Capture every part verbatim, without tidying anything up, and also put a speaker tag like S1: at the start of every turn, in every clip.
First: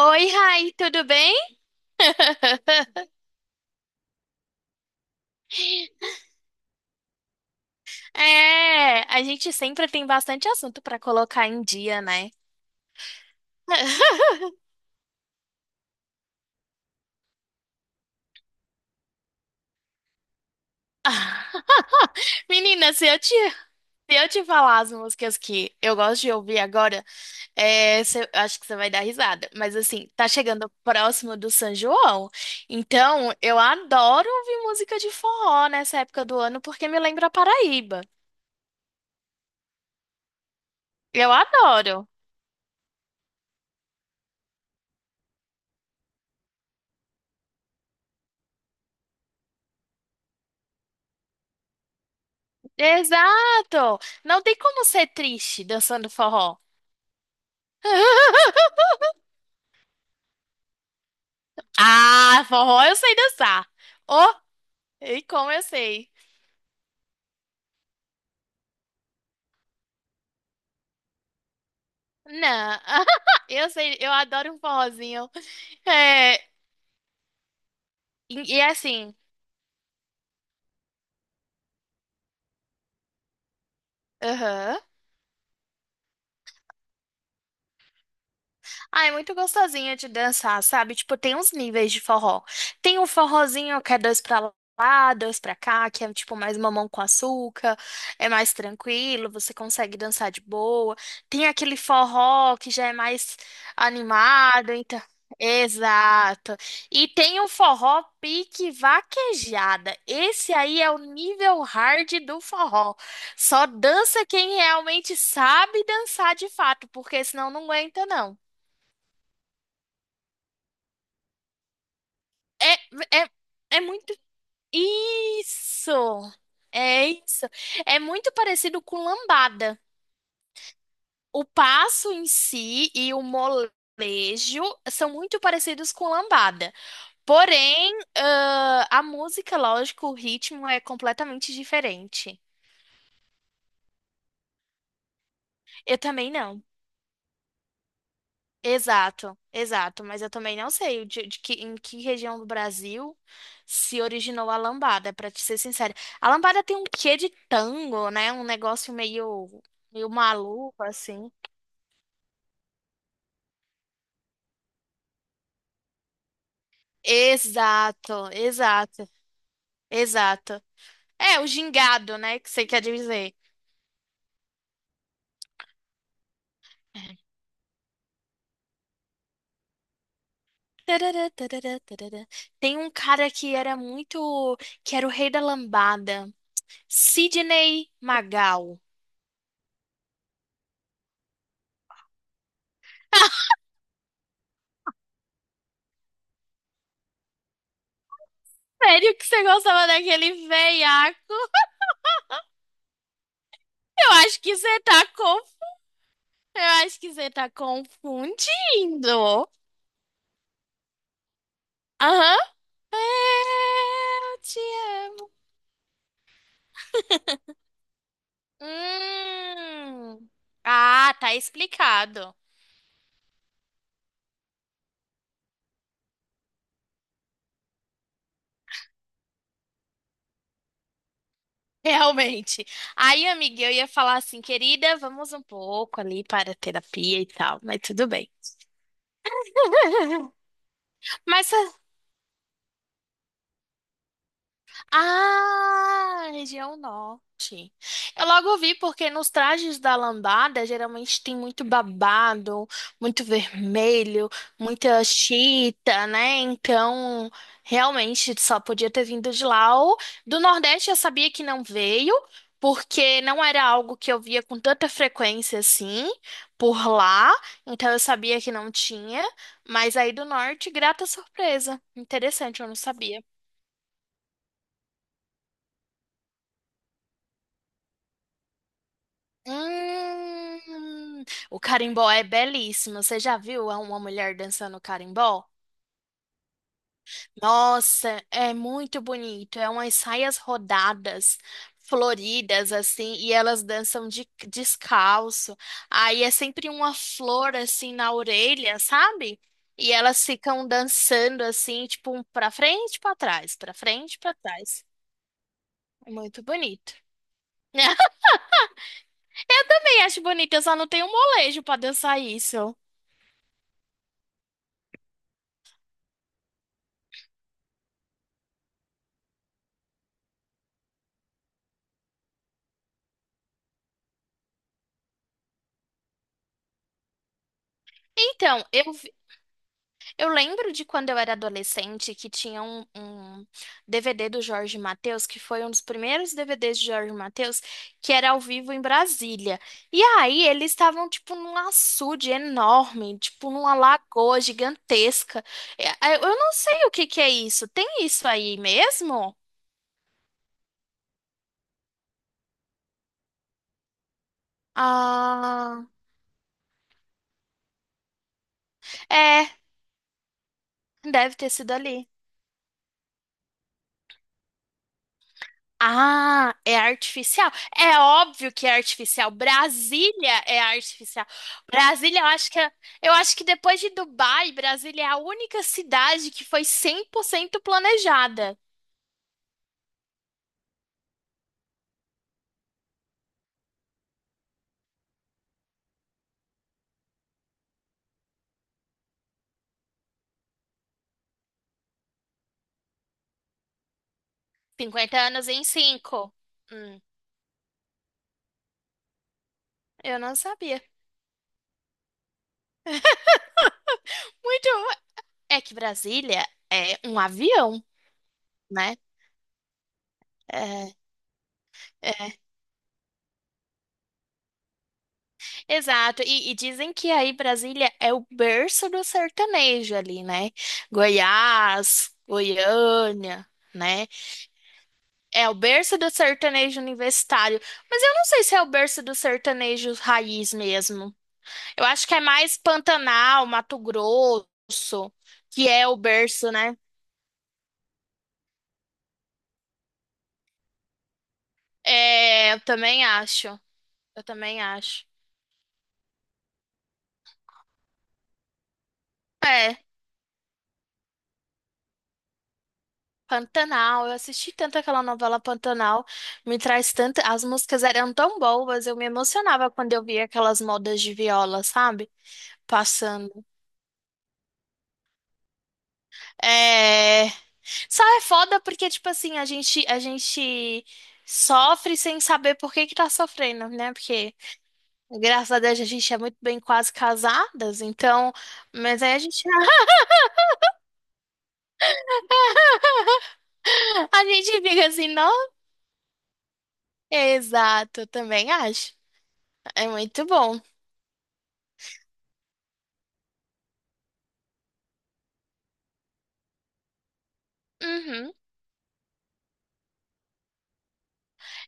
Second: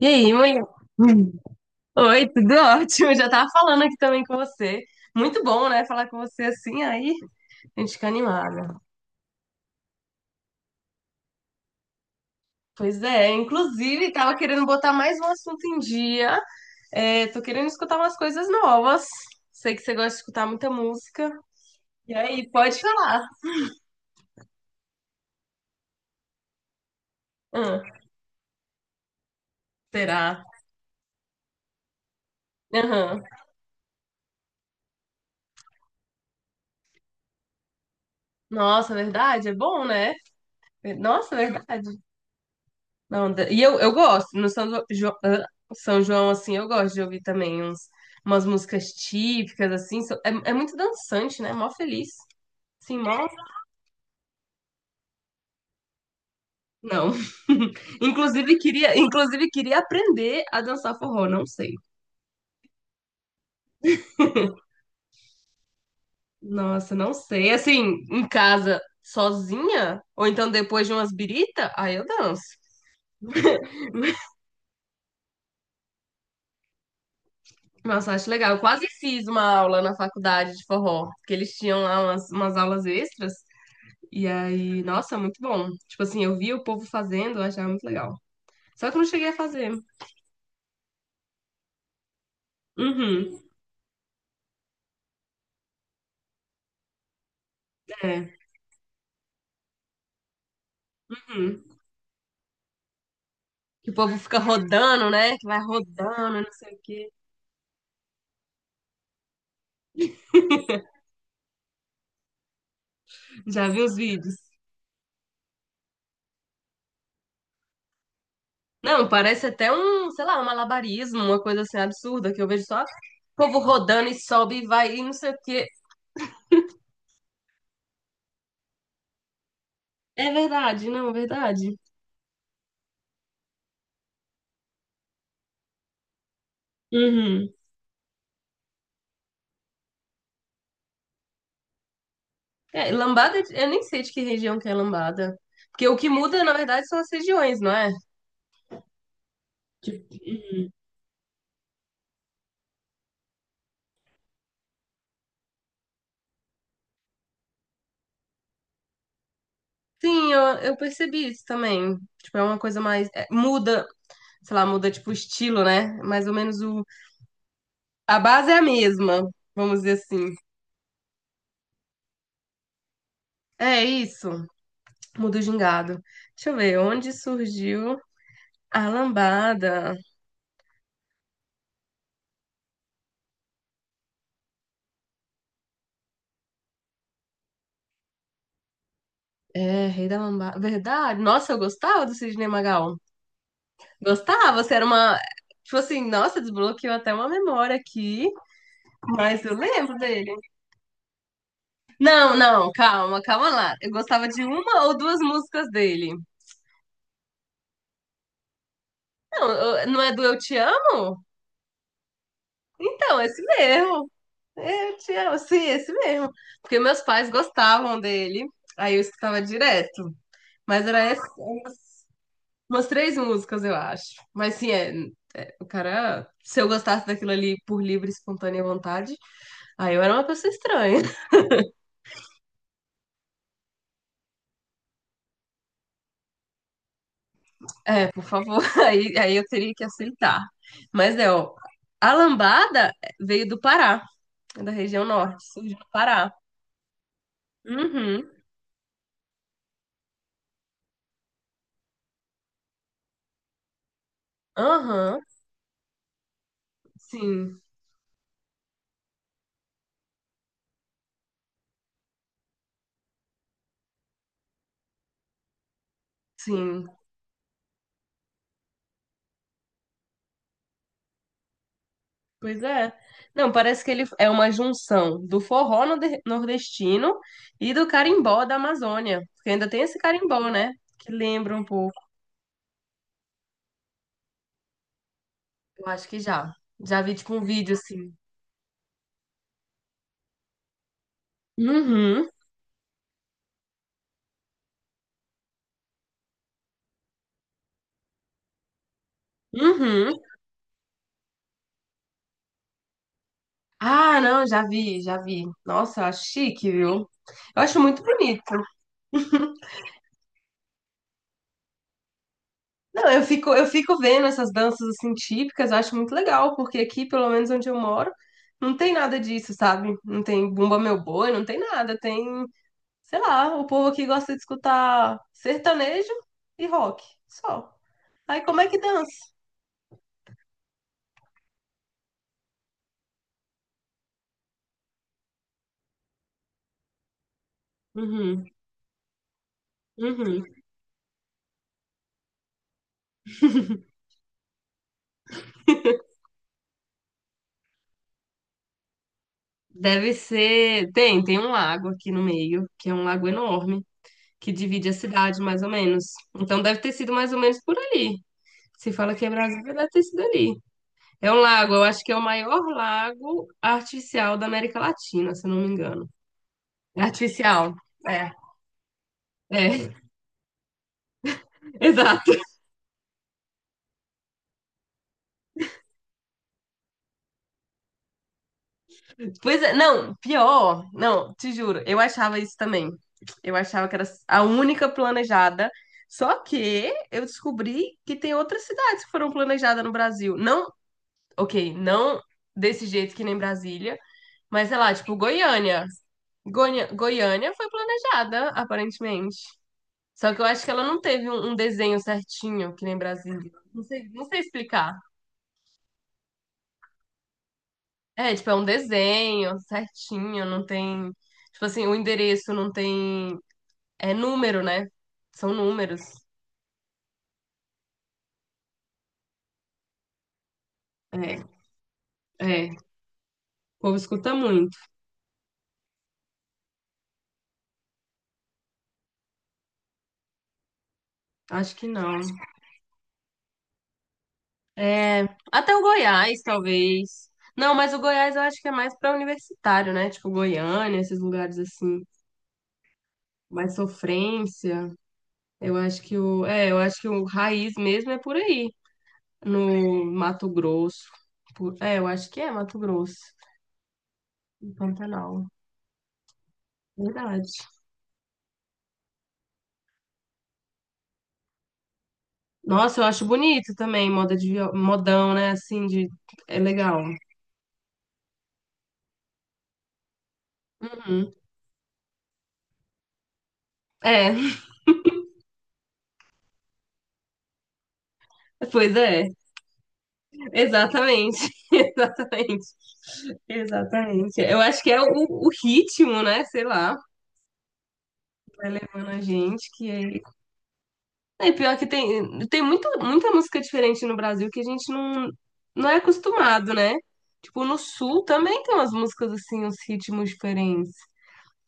S1: E aí, mãe?
S2: Rai, tudo bem?
S1: Oi, tudo ótimo. Já tava falando aqui também com você. Muito bom, né? Falar com você assim, aí a gente fica animada.
S2: É, a gente sempre tem bastante assunto para colocar em dia, né?
S1: Pois é, inclusive tava querendo botar mais um assunto em dia. É, tô querendo escutar umas coisas novas. Sei que você gosta de escutar muita música. E aí, pode
S2: Menina, se eu
S1: falar.
S2: te, se eu te falar as músicas que eu gosto de ouvir agora,
S1: Hum.
S2: é, cê- acho que você vai dar risada. Mas assim, tá
S1: Será?
S2: chegando próximo do São João.
S1: Aham.
S2: Então, eu adoro ouvir música de forró nessa época do ano, porque me lembra a Paraíba.
S1: Nossa, verdade? É bom, né?
S2: Eu
S1: Nossa, é verdade.
S2: adoro.
S1: Não, da- e eu, eu gosto, no São João, São João, assim, eu gosto de ouvir também uns, umas músicas típicas, assim, so- é, é muito dançante, né? Mó feliz, sim, mó...
S2: Exato! Não tem como ser triste dançando forró.
S1: Não. Inclusive queria, inclusive queria aprender a dançar forró, não sei.
S2: Ah, forró eu sei dançar. Oh, e como eu sei.
S1: Nossa, não sei. Assim, em casa, sozinha, ou então depois de umas birita, aí eu danço.
S2: Não, eu sei, eu adoro um forrozinho. É,
S1: Nossa, acho
S2: e,
S1: legal.
S2: e
S1: Eu
S2: é
S1: quase
S2: assim,
S1: fiz uma aula na faculdade de forró, porque eles tinham lá umas, umas aulas extras. E
S2: aham.
S1: aí, nossa, muito bom. Tipo assim, eu via o povo fazendo, eu achava muito legal. Só que eu
S2: Ah,
S1: não
S2: é
S1: cheguei
S2: muito
S1: a fazer.
S2: gostosinha de dançar, sabe? Tipo, tem uns níveis de forró. Tem o
S1: Uhum,
S2: forrozinho que é dois pra lá, dois pra cá, que é tipo mais mamão com açúcar, é
S1: é.
S2: mais tranquilo, você consegue dançar de boa. Tem
S1: Uhum.
S2: aquele forró que já é mais
S1: Que o povo fica
S2: animado, então.
S1: rodando, né? Que vai rodando, não
S2: Exato.
S1: sei o
S2: E
S1: quê.
S2: tem o forró pique vaquejada. Esse aí é o nível hard do forró. Só
S1: Já vi os
S2: dança
S1: vídeos.
S2: quem realmente sabe dançar de fato, porque senão não aguenta, não.
S1: Não, parece até um, sei lá, um malabarismo, uma coisa assim absurda, que eu vejo
S2: É,
S1: só o
S2: é,
S1: povo
S2: é
S1: rodando
S2: muito.
S1: e sobe e vai e não sei o quê.
S2: Isso! É isso. É muito parecido com lambada.
S1: É verdade, não, é
S2: O
S1: verdade.
S2: passo em si e o molejo são muito parecidos com lambada.
S1: Uhum.
S2: Porém, ãh, a música, lógico, o ritmo é completamente diferente.
S1: É, lambada, eu nem sei de que região que é lambada. Porque o
S2: Eu
S1: que
S2: também
S1: muda, na
S2: não.
S1: verdade, são as regiões, não é?
S2: Exato, exato,
S1: Tipo,
S2: mas eu também não sei de, de que, em que região do Brasil se originou a lambada, pra te ser sincera. A lambada tem um quê de tango, né? Um negócio meio, meio
S1: sim, eu, eu
S2: maluco,
S1: percebi
S2: assim.
S1: isso também. Tipo, é uma coisa mais. É, muda, sei lá, muda tipo o estilo, né? Mais ou menos o. A
S2: Exato,
S1: base é a
S2: exato,
S1: mesma, vamos dizer assim.
S2: exato. É, o gingado, né? Que você quer dizer.
S1: É isso. Muda o gingado. Deixa eu ver, onde surgiu a lambada?
S2: Tarará, tarará, tarará. Tem um cara que era muito, que era o rei da lambada, Sidney Magal.
S1: É, Rei da Lambada. Verdade. Nossa, eu gostava do Sidney Magal. Gostava, você era uma. Tipo assim, nossa, desbloqueou até uma memória aqui,
S2: Sério que
S1: mas
S2: você
S1: eu
S2: gostava
S1: lembro dele.
S2: daquele veiaco?
S1: Não, não, calma, calma lá. Eu
S2: Eu
S1: gostava
S2: acho
S1: de
S2: que você
S1: uma ou
S2: tá
S1: duas
S2: conf...
S1: músicas dele.
S2: Eu acho que você tá confundindo.
S1: Não, eu- não é do eu te amo?
S2: Aham.
S1: Então, é esse mesmo.
S2: Eu te
S1: É, eu te
S2: amo.
S1: amo, sim, é esse mesmo. Porque meus pais gostavam dele, aí eu escutava direto.
S2: Hum.
S1: Mas era
S2: Ah,
S1: essa-
S2: tá
S1: umas,
S2: explicado.
S1: umas três músicas, eu acho. Mas sim, é, o cara, se eu gostasse daquilo ali por livre e espontânea vontade, aí eu era uma pessoa estranha.
S2: Realmente. Aí, amiga, eu ia falar assim, querida, vamos um pouco ali para a terapia e tal, mas tudo
S1: Por
S2: bem.
S1: favor, aí, aí eu teria que aceitar. Mas é,
S2: Mas
S1: ó, a lambada veio do Pará, é da região norte, surgiu do
S2: ah,
S1: Pará.
S2: região norte. Eu
S1: Uhum,
S2: logo vi porque nos trajes da lambada geralmente tem muito babado, muito vermelho, muita
S1: aham,
S2: chita, né? Então,
S1: sim,
S2: realmente só podia ter vindo de lá. Ou do Nordeste eu sabia que não veio, porque não era algo que eu via com tanta frequência assim por
S1: sim.
S2: lá. Então eu sabia que não tinha. Mas aí do Norte, grata surpresa. Interessante,
S1: Pois
S2: eu não
S1: é.
S2: sabia.
S1: Não, parece que ele é uma junção do forró norde- nordestino e do carimbó da Amazônia. Porque ainda tem esse carimbó, né? Que
S2: Hum,
S1: lembra
S2: o
S1: um pouco.
S2: carimbó é belíssimo. Você já viu uma mulher dançando carimbó?
S1: Eu acho que já. Já vi, tipo, um vídeo assim.
S2: Nossa, é muito bonito. É umas saias rodadas,
S1: Uhum,
S2: floridas, assim, e elas dançam de, descalço. Aí é sempre uma flor, assim, na orelha, sabe? E
S1: uhum.
S2: elas ficam dançando, assim, tipo, um pra frente, e pra trás, pra frente, e
S1: Ah,
S2: pra
S1: não, já
S2: trás.
S1: vi, já vi. Nossa, eu
S2: É
S1: acho
S2: muito
S1: chique,
S2: bonito.
S1: viu? Eu acho muito bonito.
S2: Eu também acho bonito, eu só não tenho molejo pra dançar isso.
S1: Não, eu fico, eu fico vendo essas danças, assim, típicas, eu acho muito legal, porque aqui, pelo menos onde eu moro, não tem nada disso, sabe? Não tem Bumba Meu Boi, não tem nada, tem sei lá, o povo aqui gosta de escutar sertanejo e rock, só. Aí como
S2: Então,
S1: é que
S2: eu
S1: dança?
S2: Eu lembro de quando eu era adolescente que tinha um, um D V D do Jorge Mateus, que foi um dos primeiros D V Ds de Jorge Mateus, que era ao
S1: Uhum,
S2: vivo em Brasília. E aí
S1: uhum.
S2: eles estavam tipo num açude enorme, tipo numa lagoa gigantesca. É, é, Eu não sei o que que é isso. Tem isso aí mesmo?
S1: Deve ser. Tem, tem um lago aqui no meio, que é um lago enorme, que divide a cidade, mais ou
S2: Ah,
S1: menos. Então deve ter sido mais ou menos por ali. Se fala que é
S2: é,
S1: Brasília, deve ter sido ali. É
S2: deve
S1: um
S2: ter sido
S1: lago, eu acho
S2: ali.
S1: que é o maior lago artificial da América Latina, se eu não me engano.
S2: Ah, é
S1: É
S2: artificial.
S1: artificial.
S2: É
S1: É,
S2: óbvio que é artificial.
S1: é,
S2: Brasília é artificial. Brasília, eu
S1: exato.
S2: acho que é- eu acho que depois de Dubai, Brasília é a única cidade que foi cem por cento planejada.
S1: Pois é, não, pior, não, te juro, eu achava isso também. Eu achava que era a única planejada. Só que eu descobri que tem outras cidades que foram planejadas no Brasil. Não, ok, não desse jeito que nem Brasília, mas sei lá, tipo
S2: Cinquenta anos em
S1: Goiânia.
S2: cinco.
S1: Goiânia,
S2: Hum,
S1: Goiânia foi planejada, aparentemente.
S2: eu
S1: Só
S2: não
S1: que eu acho que
S2: sabia.
S1: ela não teve um, um desenho certinho, que nem Brasília. Não sei, não sei
S2: Muito.
S1: explicar.
S2: É que Brasília é um avião,
S1: É, tipo, é um
S2: né?
S1: desenho certinho, não
S2: É,
S1: tem. Tipo assim, o
S2: é,
S1: endereço não tem é número, né? São números.
S2: Exato, e, e dizem que aí Brasília é o berço do sertanejo ali, né?
S1: É,
S2: Goiás,
S1: é. O
S2: Goiânia,
S1: povo
S2: né?
S1: escuta muito.
S2: É o berço do sertanejo universitário. Mas eu não sei se é o berço do sertanejo raiz mesmo.
S1: Acho
S2: Eu
S1: que
S2: acho que
S1: não.
S2: é mais Pantanal, Mato Grosso,
S1: É,
S2: que
S1: até o
S2: é o
S1: Goiás,
S2: berço, né?
S1: talvez. Não, mas o Goiás eu acho que é mais pra universitário, né? Tipo Goiânia, esses lugares assim,
S2: É, eu também acho.
S1: mais
S2: Eu também
S1: sofrência.
S2: acho.
S1: Eu acho que o, é, eu acho que o raiz mesmo é por aí,
S2: É,
S1: no Mato Grosso. Por- é, eu acho que é Mato Grosso,
S2: Pantanal. Eu assisti
S1: em
S2: tanto aquela novela
S1: Pantanal.
S2: Pantanal. Me traz tanto. As
S1: Verdade.
S2: músicas eram tão boas. Eu me emocionava quando eu via aquelas modas de viola, sabe?
S1: Nossa, eu acho
S2: Passando.
S1: bonito também, moda de, vi- modão, né? Assim, de, é legal.
S2: É. Só é foda porque, tipo assim, a gente, a gente
S1: Uhum.
S2: sofre sem saber por que que tá sofrendo, né? Porque,
S1: É,
S2: graças a Deus, a gente é muito bem quase casadas, então.
S1: pois
S2: Mas aí a
S1: é,
S2: gente,
S1: exatamente, exatamente,
S2: a
S1: exatamente. Eu
S2: gente
S1: acho
S2: fica
S1: que é o,
S2: assim, não?
S1: o ritmo, né? Sei lá,
S2: Exato, eu também
S1: vai
S2: acho.
S1: levando a gente
S2: É
S1: que aí.
S2: muito bom.
S1: É pior que tem, tem muito, muita música diferente no Brasil que a gente não, não é acostumado, né? Tipo, no Sul
S2: Uhum.
S1: também tem umas músicas assim, uns ritmos diferentes.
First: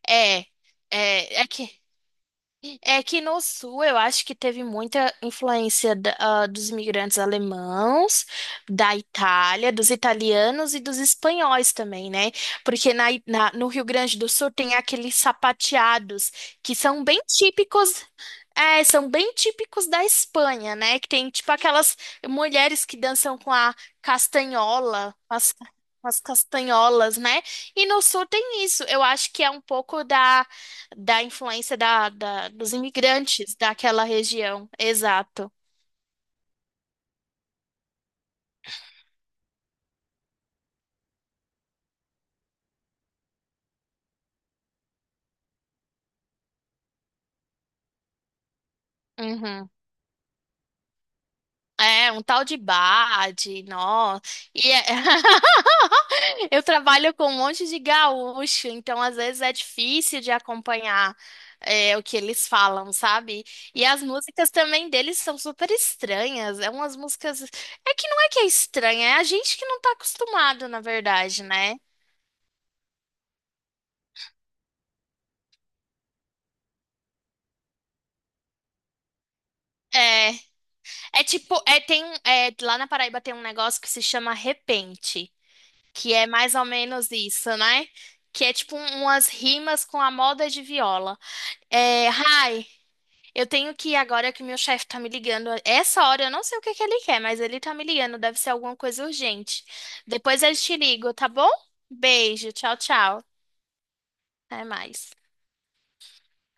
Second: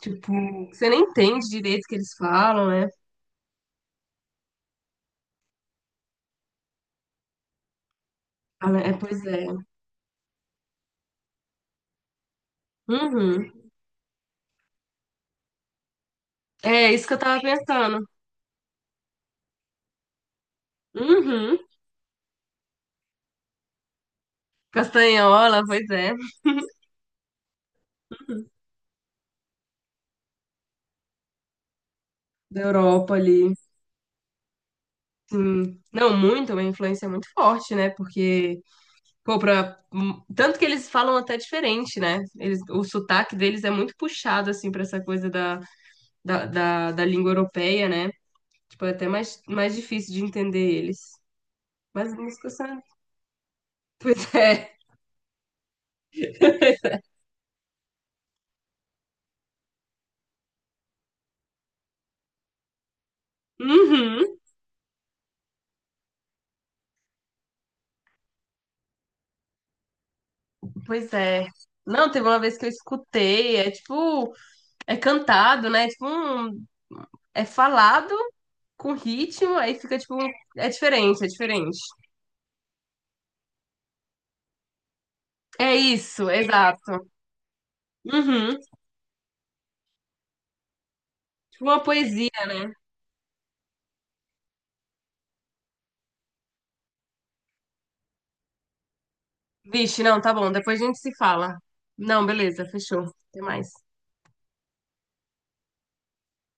S1: Tipo,
S2: É,
S1: você nem
S2: é, é
S1: entende
S2: que.
S1: direito o que eles falam, né?
S2: É que no sul eu acho que teve muita influência da- ah, dos imigrantes alemãos,
S1: Fala- é,
S2: da
S1: pois é.
S2: Itália, dos italianos e dos espanhóis também, né? Porque na, I- na-
S1: Uhum.
S2: no Rio Grande do Sul tem aqueles sapateados que
S1: É
S2: são
S1: isso que eu
S2: bem
S1: tava
S2: típicos
S1: pensando.
S2: é, são bem típicos da Espanha, né? Que tem tipo
S1: Uhum.
S2: aquelas mulheres que dançam com a castanhola, com as,
S1: Castanhola, pois é.
S2: com as castanholas, né? E no sul tem isso. Eu acho que é um pouco da, da influência da, da-
S1: Da
S2: dos
S1: Europa ali.
S2: imigrantes daquela região. Exato.
S1: Sim. Não, muito, uma influência muito forte, né? Porque, pô, pra... hum, tanto que eles falam até diferente, né? Eles... O sotaque deles é muito puxado, assim, pra essa coisa da, da, da, da língua europeia, né? Tipo, é até mais,
S2: Uhum.
S1: mais difícil de entender eles.
S2: É,
S1: Mas a
S2: um tal
S1: música
S2: de
S1: sabe.
S2: Bade, nó.
S1: Pois
S2: E
S1: é.
S2: é- eu trabalho com um monte de gaúcho, então às vezes é difícil de acompanhar é, o que eles falam, sabe? E as
S1: Uhum.
S2: músicas também deles são super estranhas. É umas músicas. É que não é que é estranha, é a gente que não tá acostumado, na
S1: Pois
S2: verdade,
S1: é.
S2: né?
S1: Não, teve uma vez que eu escutei, é tipo, é cantado, né? Tipo, um... é falado com ritmo, aí fica tipo, um-
S2: É,
S1: é diferente,
S2: é
S1: é
S2: tipo,
S1: diferente.
S2: é, tem, um- é, lá na Paraíba tem um negócio que se chama repente.
S1: É
S2: Que é
S1: isso,
S2: mais ou
S1: exato.
S2: menos isso, né? Que é
S1: Uhum.
S2: tipo um- umas rimas com a moda de viola.
S1: Tipo uma
S2: É,
S1: poesia,
S2: Rai,
S1: né?
S2: eu tenho que ir agora que meu chefe tá me ligando. Essa hora eu não sei o que que ele quer, mas ele tá me ligando, deve ser alguma coisa urgente.
S1: Vixe, não, tá
S2: Depois
S1: bom,
S2: eu te
S1: depois a gente
S2: ligo,
S1: se
S2: tá bom?
S1: fala. Não,
S2: Beijo,
S1: beleza,
S2: tchau,
S1: fechou.
S2: tchau.
S1: Até mais.
S2: Até mais.